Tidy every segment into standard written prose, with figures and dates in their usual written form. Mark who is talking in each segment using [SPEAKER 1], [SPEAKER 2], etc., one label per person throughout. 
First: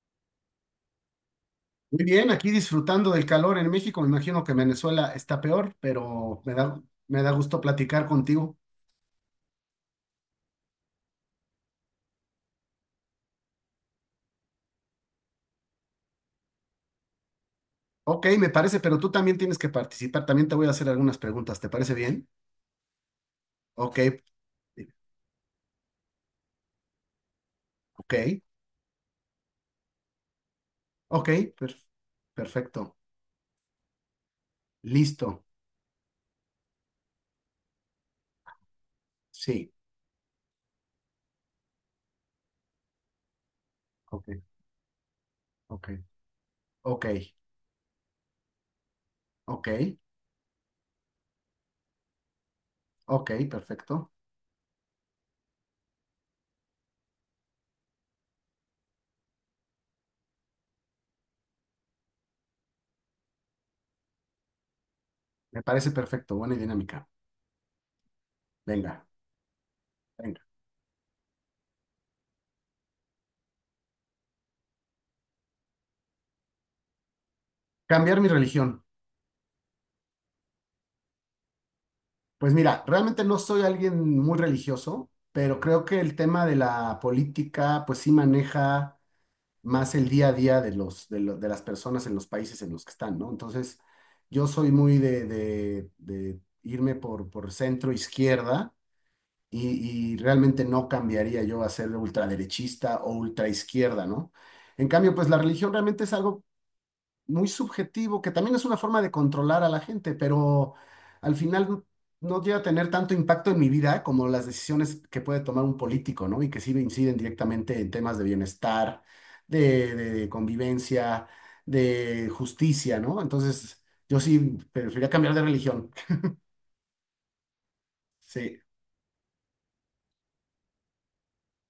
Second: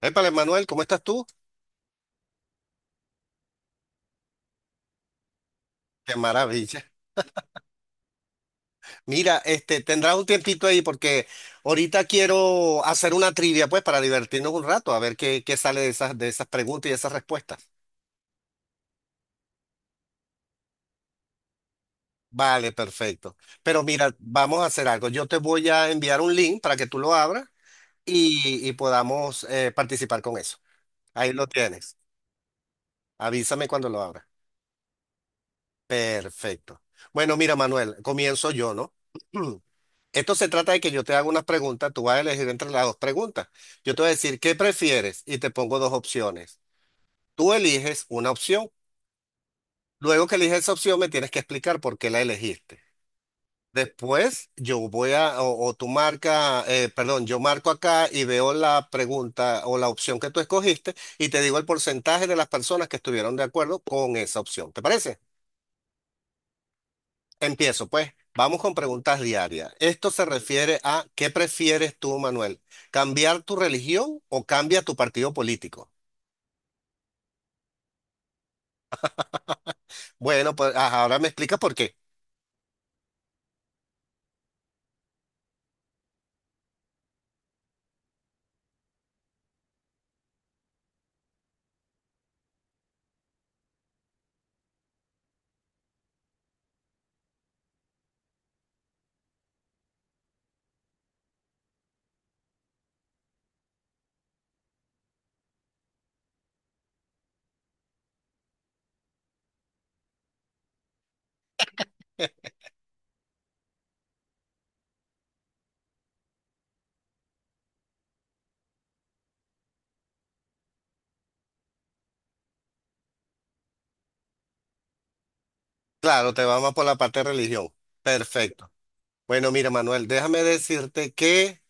[SPEAKER 1] Épale, Manuel, ¿cómo estás tú?
[SPEAKER 2] Muy bien, aquí disfrutando del calor en México. Me imagino que Venezuela está peor,
[SPEAKER 1] Qué
[SPEAKER 2] pero me da,
[SPEAKER 1] maravilla.
[SPEAKER 2] me da gusto platicar contigo.
[SPEAKER 1] Mira, este, tendrás un tiempito ahí porque ahorita quiero hacer una trivia, pues, para divertirnos un rato, a ver qué sale de esas preguntas y esas respuestas.
[SPEAKER 2] Ok, me parece, pero tú también tienes que participar. También te voy a hacer algunas preguntas. ¿Te parece bien?
[SPEAKER 1] Vale, perfecto. Pero
[SPEAKER 2] Ok,
[SPEAKER 1] mira, vamos a hacer algo. Yo te voy a enviar un link para que tú lo abras
[SPEAKER 2] ok,
[SPEAKER 1] y podamos participar con eso.
[SPEAKER 2] ok,
[SPEAKER 1] Ahí lo
[SPEAKER 2] per-
[SPEAKER 1] tienes.
[SPEAKER 2] perfecto.
[SPEAKER 1] Avísame cuando lo abras.
[SPEAKER 2] Listo.
[SPEAKER 1] Perfecto. Bueno, mira, Manuel, comienzo yo, ¿no?
[SPEAKER 2] Sí,
[SPEAKER 1] Esto se trata de que yo te haga unas preguntas, tú vas a elegir entre las dos preguntas. Yo te voy a
[SPEAKER 2] ok,
[SPEAKER 1] decir, ¿qué prefieres? Y te pongo
[SPEAKER 2] ok,
[SPEAKER 1] dos opciones.
[SPEAKER 2] ok,
[SPEAKER 1] Tú eliges una opción.
[SPEAKER 2] ok,
[SPEAKER 1] Luego que eliges esa opción, me tienes que explicar por qué la elegiste.
[SPEAKER 2] ok, perfecto.
[SPEAKER 1] Después, yo voy a, o tú marca, perdón, yo marco acá y veo la pregunta o la opción que tú escogiste y te digo el porcentaje de las personas que estuvieron de acuerdo con esa opción. ¿Te parece?
[SPEAKER 2] Me parece perfecto. Buena dinámica.
[SPEAKER 1] Empiezo, pues. Vamos con
[SPEAKER 2] Venga,
[SPEAKER 1] preguntas diarias. Esto se
[SPEAKER 2] venga.
[SPEAKER 1] refiere a ¿qué prefieres tú, Manuel? ¿Cambiar tu religión o cambia tu partido político?
[SPEAKER 2] Cambiar mi religión.
[SPEAKER 1] Bueno, pues ajá, ahora me explicas por qué.
[SPEAKER 2] Pues mira, realmente no soy alguien muy religioso, pero creo que el tema de la política, pues sí maneja más el día a día de las personas en los países en los que están, ¿no? Entonces, yo soy muy de irme por centro izquierda y realmente no cambiaría yo a ser ultraderechista o ultraizquierda, ¿no? En cambio, pues la religión realmente es algo muy subjetivo, que también es una forma de controlar a la gente, pero al final no llega a tener tanto impacto en mi vida como las decisiones que puede tomar un político, ¿no? Y que sí inciden directamente en temas de bienestar, de convivencia, de justicia, ¿no? Entonces, yo sí preferiría cambiar de religión.
[SPEAKER 1] Claro, te vamos por la parte de religión.
[SPEAKER 2] Sí,
[SPEAKER 1] Perfecto. Bueno, mira, Manuel, déjame decirte que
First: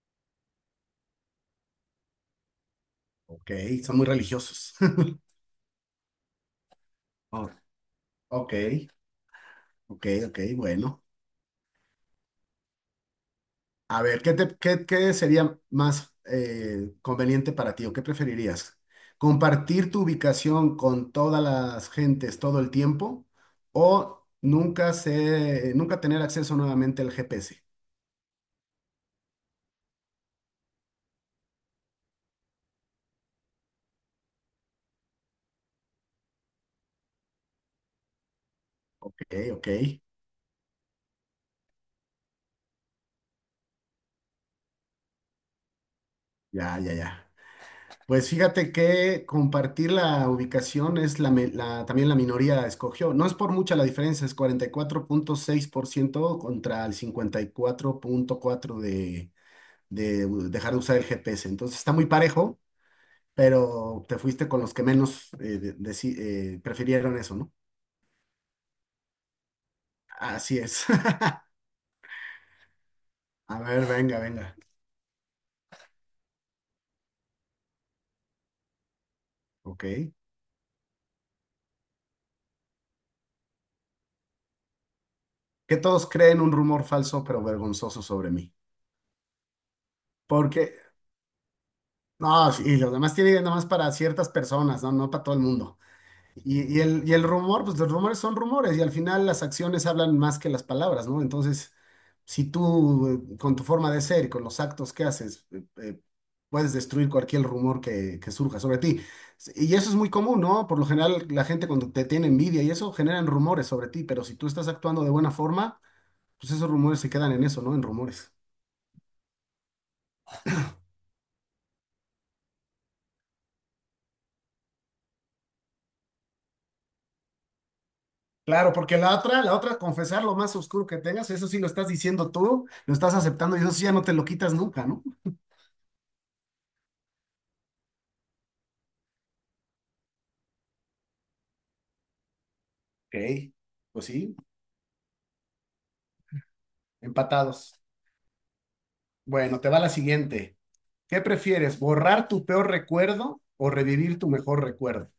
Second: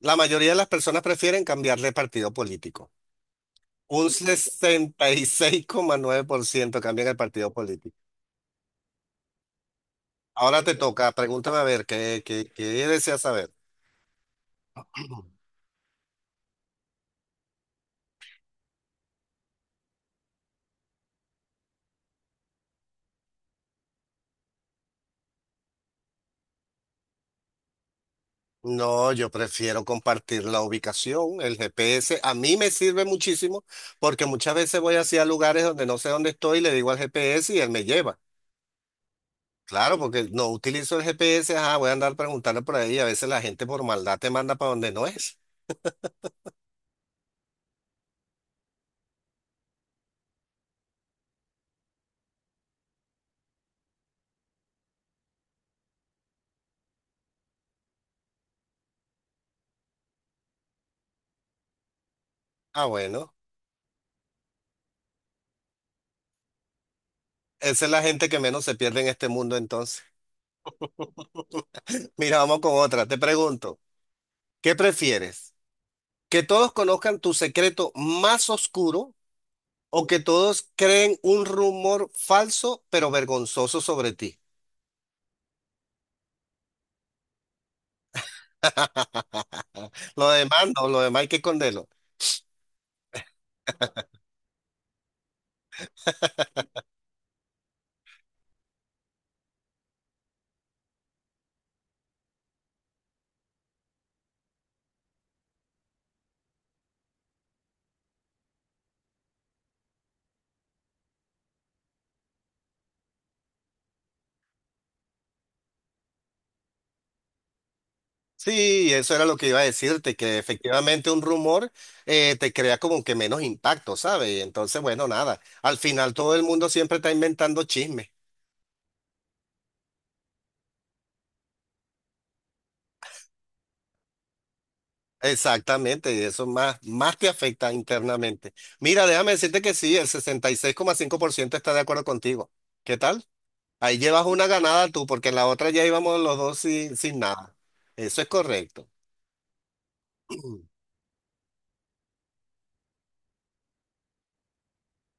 [SPEAKER 1] la mayoría de las personas prefieren cambiar de partido político.
[SPEAKER 2] ok, son muy
[SPEAKER 1] Un
[SPEAKER 2] religiosos.
[SPEAKER 1] sesenta y seis coma nueve por ciento cambian el
[SPEAKER 2] Oh,
[SPEAKER 1] partido político.
[SPEAKER 2] ok, ok, ok,
[SPEAKER 1] Ahora te
[SPEAKER 2] bueno.
[SPEAKER 1] toca, pregúntame a ver, ¿qué deseas saber?
[SPEAKER 2] A ver, ¿qué sería más conveniente para ti o qué preferirías? ¿Compartir tu ubicación con todas las gentes todo el tiempo o nunca tener acceso nuevamente al GPS?
[SPEAKER 1] No, yo prefiero compartir la ubicación, el GPS. A mí me sirve muchísimo porque muchas veces voy hacia lugares donde no sé dónde estoy y le digo al GPS y él me lleva.
[SPEAKER 2] Ok, ok,
[SPEAKER 1] Claro, porque no utilizo el GPS, ah, voy a andar preguntando por ahí y a veces la gente por maldad te manda para donde no es.
[SPEAKER 2] ya, ya, ya. Pues fíjate que compartir la ubicación es también la minoría escogió. No es por mucha la diferencia, es 44.6% contra el 54.4% de dejar de usar el GPS. Entonces está muy parejo,
[SPEAKER 1] Ah, bueno,
[SPEAKER 2] pero te fuiste con los que menos prefirieron eso, ¿no?
[SPEAKER 1] esa es la gente que menos se pierde en este mundo entonces.
[SPEAKER 2] Así es.
[SPEAKER 1] Mira, vamos con otra. Te
[SPEAKER 2] A
[SPEAKER 1] pregunto,
[SPEAKER 2] ver, venga, venga.
[SPEAKER 1] ¿qué prefieres? ¿Que todos conozcan tu secreto más oscuro o
[SPEAKER 2] Ok.
[SPEAKER 1] que todos creen un rumor falso pero vergonzoso sobre ti?
[SPEAKER 2] Que todos creen un rumor falso pero vergonzoso sobre mí.
[SPEAKER 1] Lo
[SPEAKER 2] Porque,
[SPEAKER 1] demás no, lo demás hay que esconderlo.
[SPEAKER 2] no, y los demás tienen nada más para ciertas personas, ¿no? No para todo el mundo. Y el rumor, pues los rumores son rumores y al final las acciones hablan más que las palabras, ¿no? Entonces, si tú con tu forma de ser y con los actos que haces, puedes destruir cualquier rumor que surja sobre ti. Y eso es muy común, ¿no? Por lo general, la gente cuando te tiene envidia y eso generan rumores sobre ti, pero si tú estás actuando de buena forma, pues esos rumores se quedan en eso, ¿no? En rumores.
[SPEAKER 1] Sí, eso era lo que iba a decirte, que efectivamente un rumor te crea como que menos impacto, ¿sabes? Y entonces, bueno, nada, al final todo el mundo siempre está inventando chismes.
[SPEAKER 2] Claro, porque la otra, confesar lo más oscuro que tengas, eso sí lo estás diciendo tú, lo estás aceptando y eso sí ya no te lo quitas nunca, ¿no?
[SPEAKER 1] Exactamente, y eso más te afecta internamente. Mira, déjame decirte que sí, el sesenta y seis coma cinco por ciento está de acuerdo contigo. ¿Qué tal?
[SPEAKER 2] Ok,
[SPEAKER 1] Ahí
[SPEAKER 2] pues
[SPEAKER 1] llevas
[SPEAKER 2] sí,
[SPEAKER 1] una ganada tú, porque en la otra ya íbamos los dos sin nada.
[SPEAKER 2] empatados.
[SPEAKER 1] Eso es correcto.
[SPEAKER 2] Bueno, te va la siguiente. ¿Qué prefieres, borrar tu peor recuerdo o revivir tu mejor recuerdo?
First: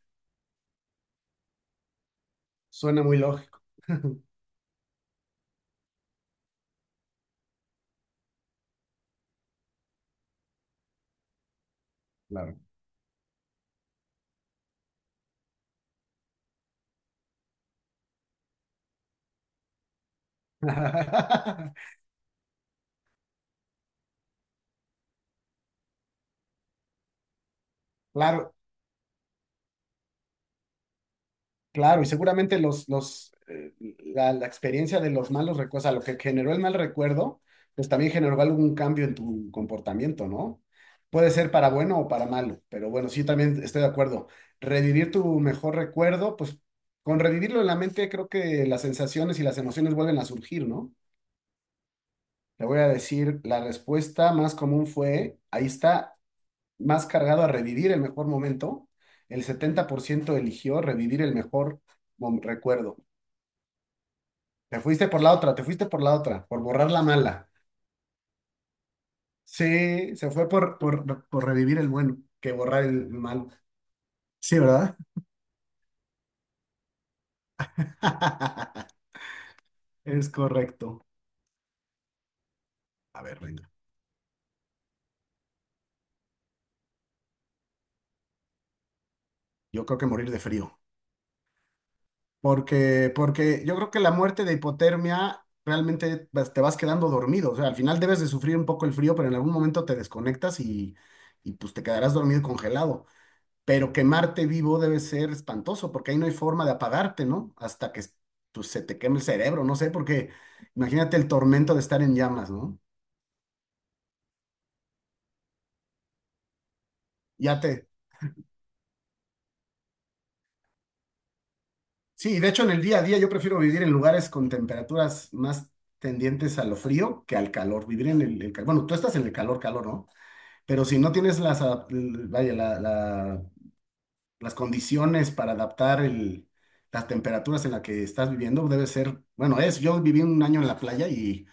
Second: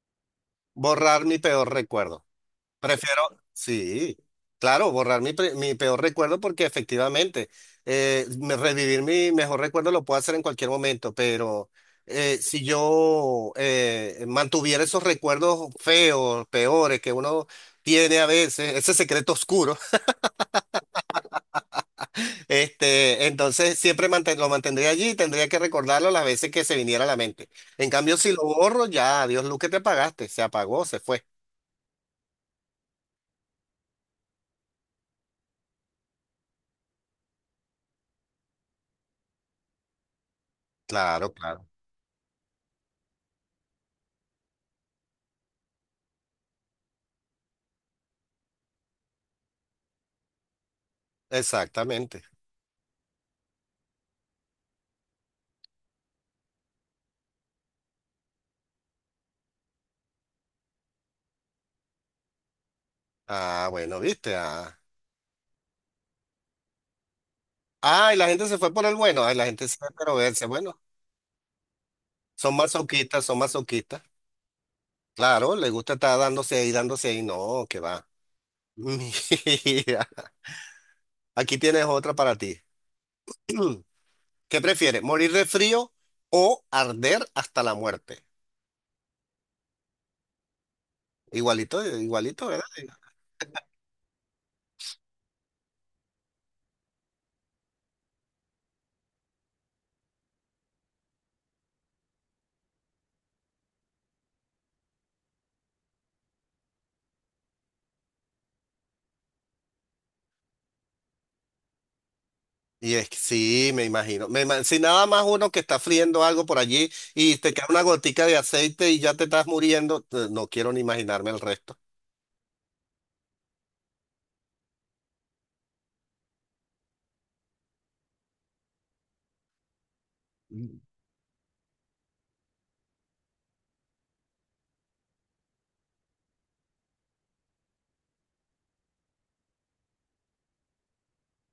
[SPEAKER 1] Borrar mi peor recuerdo.
[SPEAKER 2] Suena muy
[SPEAKER 1] Prefiero,
[SPEAKER 2] lógico,
[SPEAKER 1] sí, claro, borrar mi peor recuerdo porque efectivamente revivir mi mejor recuerdo lo puedo hacer en cualquier momento, pero
[SPEAKER 2] claro.
[SPEAKER 1] si yo mantuviera esos recuerdos feos, peores que uno tiene a veces, ese secreto oscuro, entonces siempre lo mantendría allí y tendría que recordarlo las veces que se viniera a la mente. En cambio, si lo
[SPEAKER 2] Claro,
[SPEAKER 1] borro, ya, adiós, Luz, que te apagaste, se apagó, se fue.
[SPEAKER 2] Claro, y seguramente la experiencia de los malos recuerdos, o sea, lo que generó el mal recuerdo, pues también generó algún cambio en tu comportamiento, ¿no? Puede
[SPEAKER 1] Claro,
[SPEAKER 2] ser
[SPEAKER 1] claro.
[SPEAKER 2] para bueno o para malo, pero bueno, sí, también estoy de acuerdo. Revivir tu mejor recuerdo, pues con revivirlo en la mente, creo que las sensaciones y las emociones vuelven a surgir, ¿no?
[SPEAKER 1] Exactamente.
[SPEAKER 2] Te voy a decir, la respuesta más común fue, ahí está, más cargado a revivir el mejor momento. El 70% eligió revivir el mejor recuerdo.
[SPEAKER 1] Ah, bueno, viste. Ah.
[SPEAKER 2] Te fuiste por la otra, te fuiste por la otra, por borrar la mala.
[SPEAKER 1] Ay, la gente se fue por el bueno. Ay, la gente se fue pero
[SPEAKER 2] Sí, se
[SPEAKER 1] verse.
[SPEAKER 2] fue por,
[SPEAKER 1] Bueno,
[SPEAKER 2] por, por revivir el bueno,
[SPEAKER 1] son
[SPEAKER 2] que borrar el
[SPEAKER 1] masoquistas, son
[SPEAKER 2] mal.
[SPEAKER 1] masoquistas.
[SPEAKER 2] Sí, ¿verdad?
[SPEAKER 1] Claro, les gusta estar dándose ahí, dándose ahí. No, que va. Mira,
[SPEAKER 2] Es correcto.
[SPEAKER 1] aquí tienes otra para ti.
[SPEAKER 2] A ver, venga.
[SPEAKER 1] ¿Qué prefieres? ¿Morir de frío o arder hasta la muerte?
[SPEAKER 2] Yo creo que morir de frío.
[SPEAKER 1] Igualito, igualito, ¿verdad?
[SPEAKER 2] Porque yo creo que la muerte de hipotermia realmente te vas quedando dormido. O sea, al final debes de sufrir un poco el frío, pero en algún momento te desconectas y pues te quedarás dormido y congelado. Pero quemarte vivo debe ser espantoso, porque ahí no hay forma de apagarte, ¿no? Hasta que pues, se te queme el cerebro, no sé, porque imagínate el tormento de estar en llamas, ¿no?
[SPEAKER 1] Y es que sí, me imagino. Si nada más uno que está friendo algo por allí y te
[SPEAKER 2] Ya
[SPEAKER 1] cae una
[SPEAKER 2] te...
[SPEAKER 1] gotica de aceite y ya te estás muriendo, no quiero ni imaginarme el resto.
[SPEAKER 2] Sí, de hecho en el día a día yo prefiero vivir en lugares con temperaturas más tendientes a lo frío que al calor, vivir en el calor. Bueno, tú estás en el calor, calor, ¿no?
[SPEAKER 1] Mm.
[SPEAKER 2] Pero si no tienes las, adap- l- vaya, la- la- las condiciones para adaptar las temperaturas en las que estás viviendo, debe ser, bueno, yo viví un año en la playa y...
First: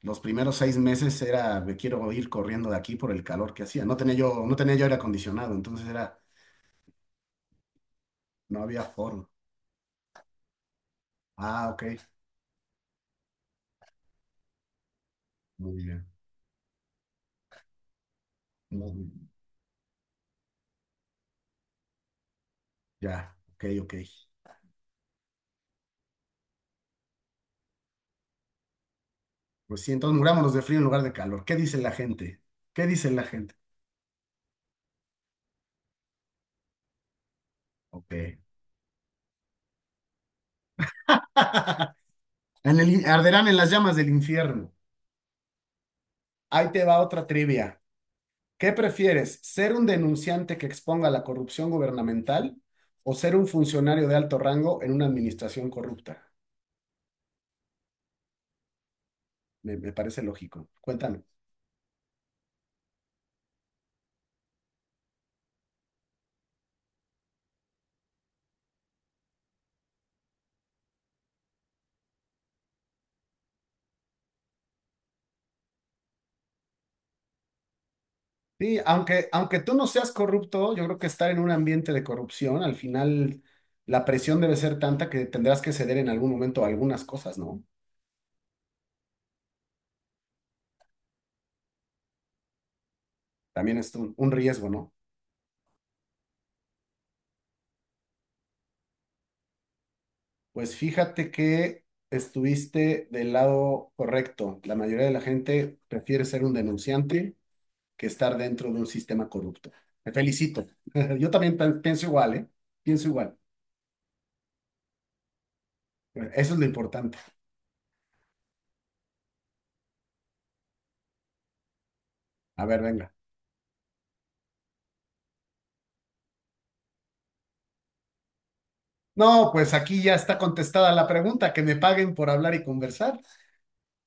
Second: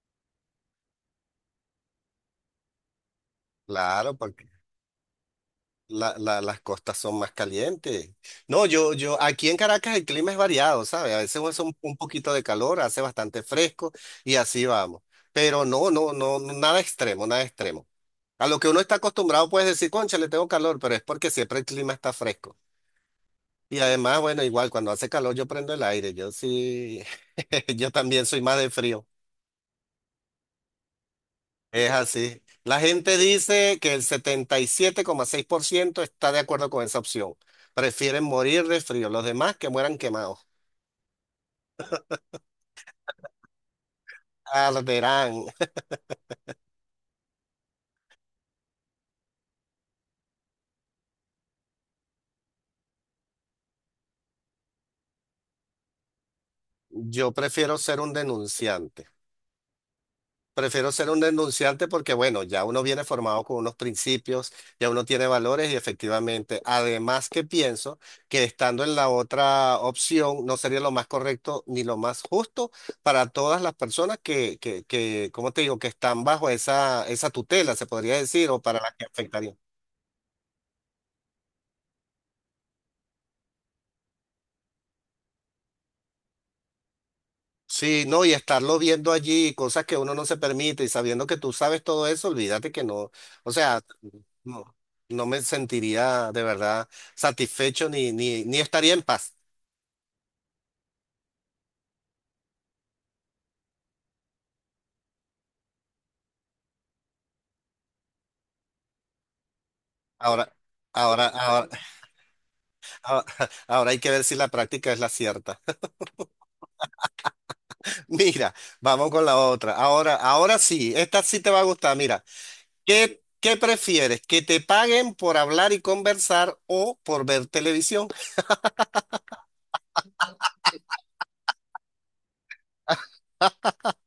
[SPEAKER 2] Los primeros 6 meses era, me quiero ir corriendo de aquí por el calor que hacía. No tenía
[SPEAKER 1] Claro,
[SPEAKER 2] yo,
[SPEAKER 1] porque
[SPEAKER 2] no tenía yo aire acondicionado, entonces era,
[SPEAKER 1] las costas son más calientes.
[SPEAKER 2] no
[SPEAKER 1] No,
[SPEAKER 2] había forma.
[SPEAKER 1] aquí en Caracas el clima es variado, ¿sabes? A veces hace
[SPEAKER 2] Ah, ok,
[SPEAKER 1] un poquito de calor, hace bastante fresco y así vamos. Pero
[SPEAKER 2] muy bien.
[SPEAKER 1] nada extremo, nada extremo. A lo que uno está
[SPEAKER 2] muy-
[SPEAKER 1] acostumbrado puedes decir, concha, le tengo calor, pero es porque siempre el clima está fresco.
[SPEAKER 2] ya, ok,
[SPEAKER 1] Y
[SPEAKER 2] ok.
[SPEAKER 1] además, bueno, igual cuando hace calor yo prendo el aire, yo sí, yo también soy más de frío.
[SPEAKER 2] Pues sí, entonces murámonos de frío en lugar de calor. ¿Qué dice
[SPEAKER 1] Es
[SPEAKER 2] la
[SPEAKER 1] así.
[SPEAKER 2] gente?
[SPEAKER 1] La
[SPEAKER 2] ¿Qué dice
[SPEAKER 1] gente
[SPEAKER 2] la gente?
[SPEAKER 1] dice que el setenta y siete coma seis por ciento está de acuerdo con esa opción. Prefieren
[SPEAKER 2] Ok.
[SPEAKER 1] morir de frío. Los demás que mueran quemados.
[SPEAKER 2] Arderán en las llamas del infierno.
[SPEAKER 1] Arderán.
[SPEAKER 2] Ahí te va otra trivia. ¿Qué prefieres, ser un denunciante que exponga la corrupción gubernamental o ser un funcionario de alto rango en una administración corrupta?
[SPEAKER 1] Yo prefiero ser un denunciante.
[SPEAKER 2] Me parece lógico.
[SPEAKER 1] Prefiero ser un
[SPEAKER 2] Cuéntame.
[SPEAKER 1] denunciante porque, bueno, ya uno viene formado con unos principios, ya uno tiene valores y efectivamente, además que pienso que estando en la otra opción no sería lo más correcto ni lo más justo para todas las personas que, ¿cómo te digo?, que están bajo esa tutela, se podría decir, o para
[SPEAKER 2] Sí,
[SPEAKER 1] las que
[SPEAKER 2] aunque,
[SPEAKER 1] afectaría.
[SPEAKER 2] aunque tú no seas corrupto, yo creo que estar en un ambiente de corrupción, al final la presión debe ser tanta que tendrás que ceder en algún momento a algunas cosas, ¿no?
[SPEAKER 1] Sí, no, y estarlo viendo allí, cosas que uno no se permite, y sabiendo que tú sabes todo eso, olvídate que no, o
[SPEAKER 2] También
[SPEAKER 1] sea,
[SPEAKER 2] es un riesgo,
[SPEAKER 1] no,
[SPEAKER 2] ¿no?
[SPEAKER 1] no me sentiría de verdad satisfecho ni estaría en paz.
[SPEAKER 2] Pues fíjate que estuviste del lado correcto. La mayoría de la gente prefiere ser un denunciante que estar dentro de un sistema corrupto. Me
[SPEAKER 1] Ahora,
[SPEAKER 2] felicito.
[SPEAKER 1] ahora,
[SPEAKER 2] Yo también
[SPEAKER 1] ahora,
[SPEAKER 2] pienso igual, ¿eh? Pienso
[SPEAKER 1] ahora,
[SPEAKER 2] igual.
[SPEAKER 1] ahora hay que ver si la práctica es la cierta.
[SPEAKER 2] Eso es lo importante.
[SPEAKER 1] Mira, vamos con la otra. Ahora, ahora sí, esta sí te va a gustar. Mira,
[SPEAKER 2] A ver, venga.
[SPEAKER 1] ¿qué prefieres? ¿Que te paguen por hablar y conversar o por ver televisión?
[SPEAKER 2] No, pues aquí ya está contestada la pregunta, que me paguen por hablar y conversar.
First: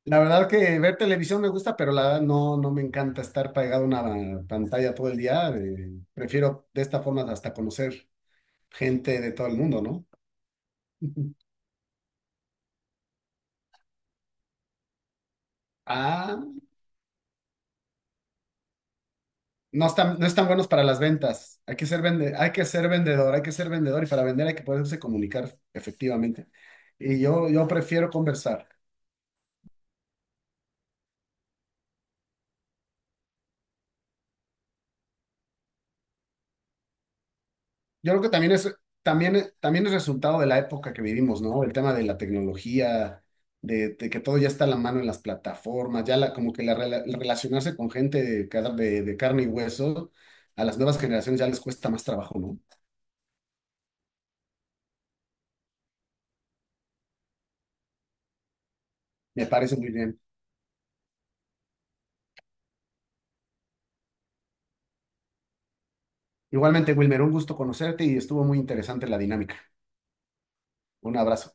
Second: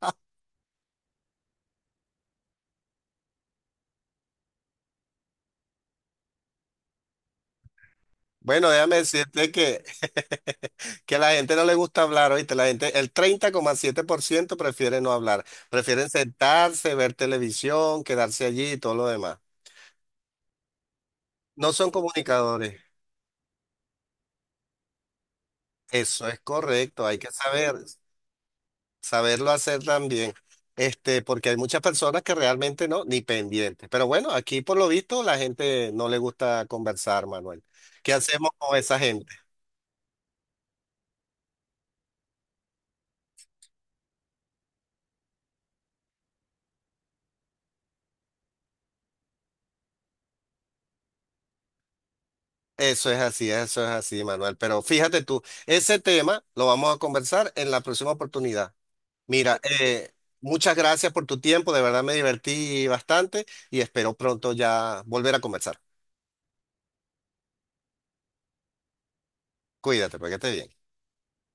[SPEAKER 2] La verdad que ver televisión me gusta, pero la verdad no me encanta estar pegado a una pantalla todo el día. Prefiero de esta forma hasta conocer
[SPEAKER 1] Bueno, déjame
[SPEAKER 2] gente de todo
[SPEAKER 1] decirte
[SPEAKER 2] el mundo,
[SPEAKER 1] que,
[SPEAKER 2] ¿no?
[SPEAKER 1] que a la gente no le gusta hablar, ¿oíste? La gente, el treinta coma siete por ciento prefiere no hablar, prefieren
[SPEAKER 2] Ah,
[SPEAKER 1] sentarse, ver televisión, quedarse allí y todo lo demás.
[SPEAKER 2] no están buenos para las ventas.
[SPEAKER 1] No son
[SPEAKER 2] Hay que
[SPEAKER 1] comunicadores.
[SPEAKER 2] ser vendedor, hay que ser vendedor y para vender hay que poderse comunicar
[SPEAKER 1] Eso es
[SPEAKER 2] efectivamente.
[SPEAKER 1] correcto, hay
[SPEAKER 2] Y
[SPEAKER 1] que
[SPEAKER 2] yo
[SPEAKER 1] saber,
[SPEAKER 2] prefiero conversar.
[SPEAKER 1] saberlo hacer también. Este, porque hay muchas personas que realmente no, ni pendientes. Pero bueno, aquí por lo visto la gente no le gusta conversar, Manuel. ¿Qué
[SPEAKER 2] Yo creo que
[SPEAKER 1] hacemos
[SPEAKER 2] también es,
[SPEAKER 1] con esa gente?
[SPEAKER 2] también, también es resultado de la época que vivimos, ¿no? El tema de la tecnología, de que todo ya está a la mano en las plataformas, ya la, como que la, rela- el relacionarse con gente de carne y hueso, a las nuevas generaciones ya les cuesta más trabajo, ¿no?
[SPEAKER 1] Eso es así, Manuel. Pero fíjate tú, ese tema lo vamos a conversar en la próxima oportunidad.
[SPEAKER 2] Me
[SPEAKER 1] Mira,
[SPEAKER 2] parece muy bien.
[SPEAKER 1] muchas gracias por tu tiempo, de verdad me divertí bastante y espero pronto ya volver a conversar.
[SPEAKER 2] Igualmente, Wilmer, un gusto conocerte y estuvo muy interesante la dinámica.
[SPEAKER 1] Cuídate, para que estés bien.
[SPEAKER 2] Un abrazo.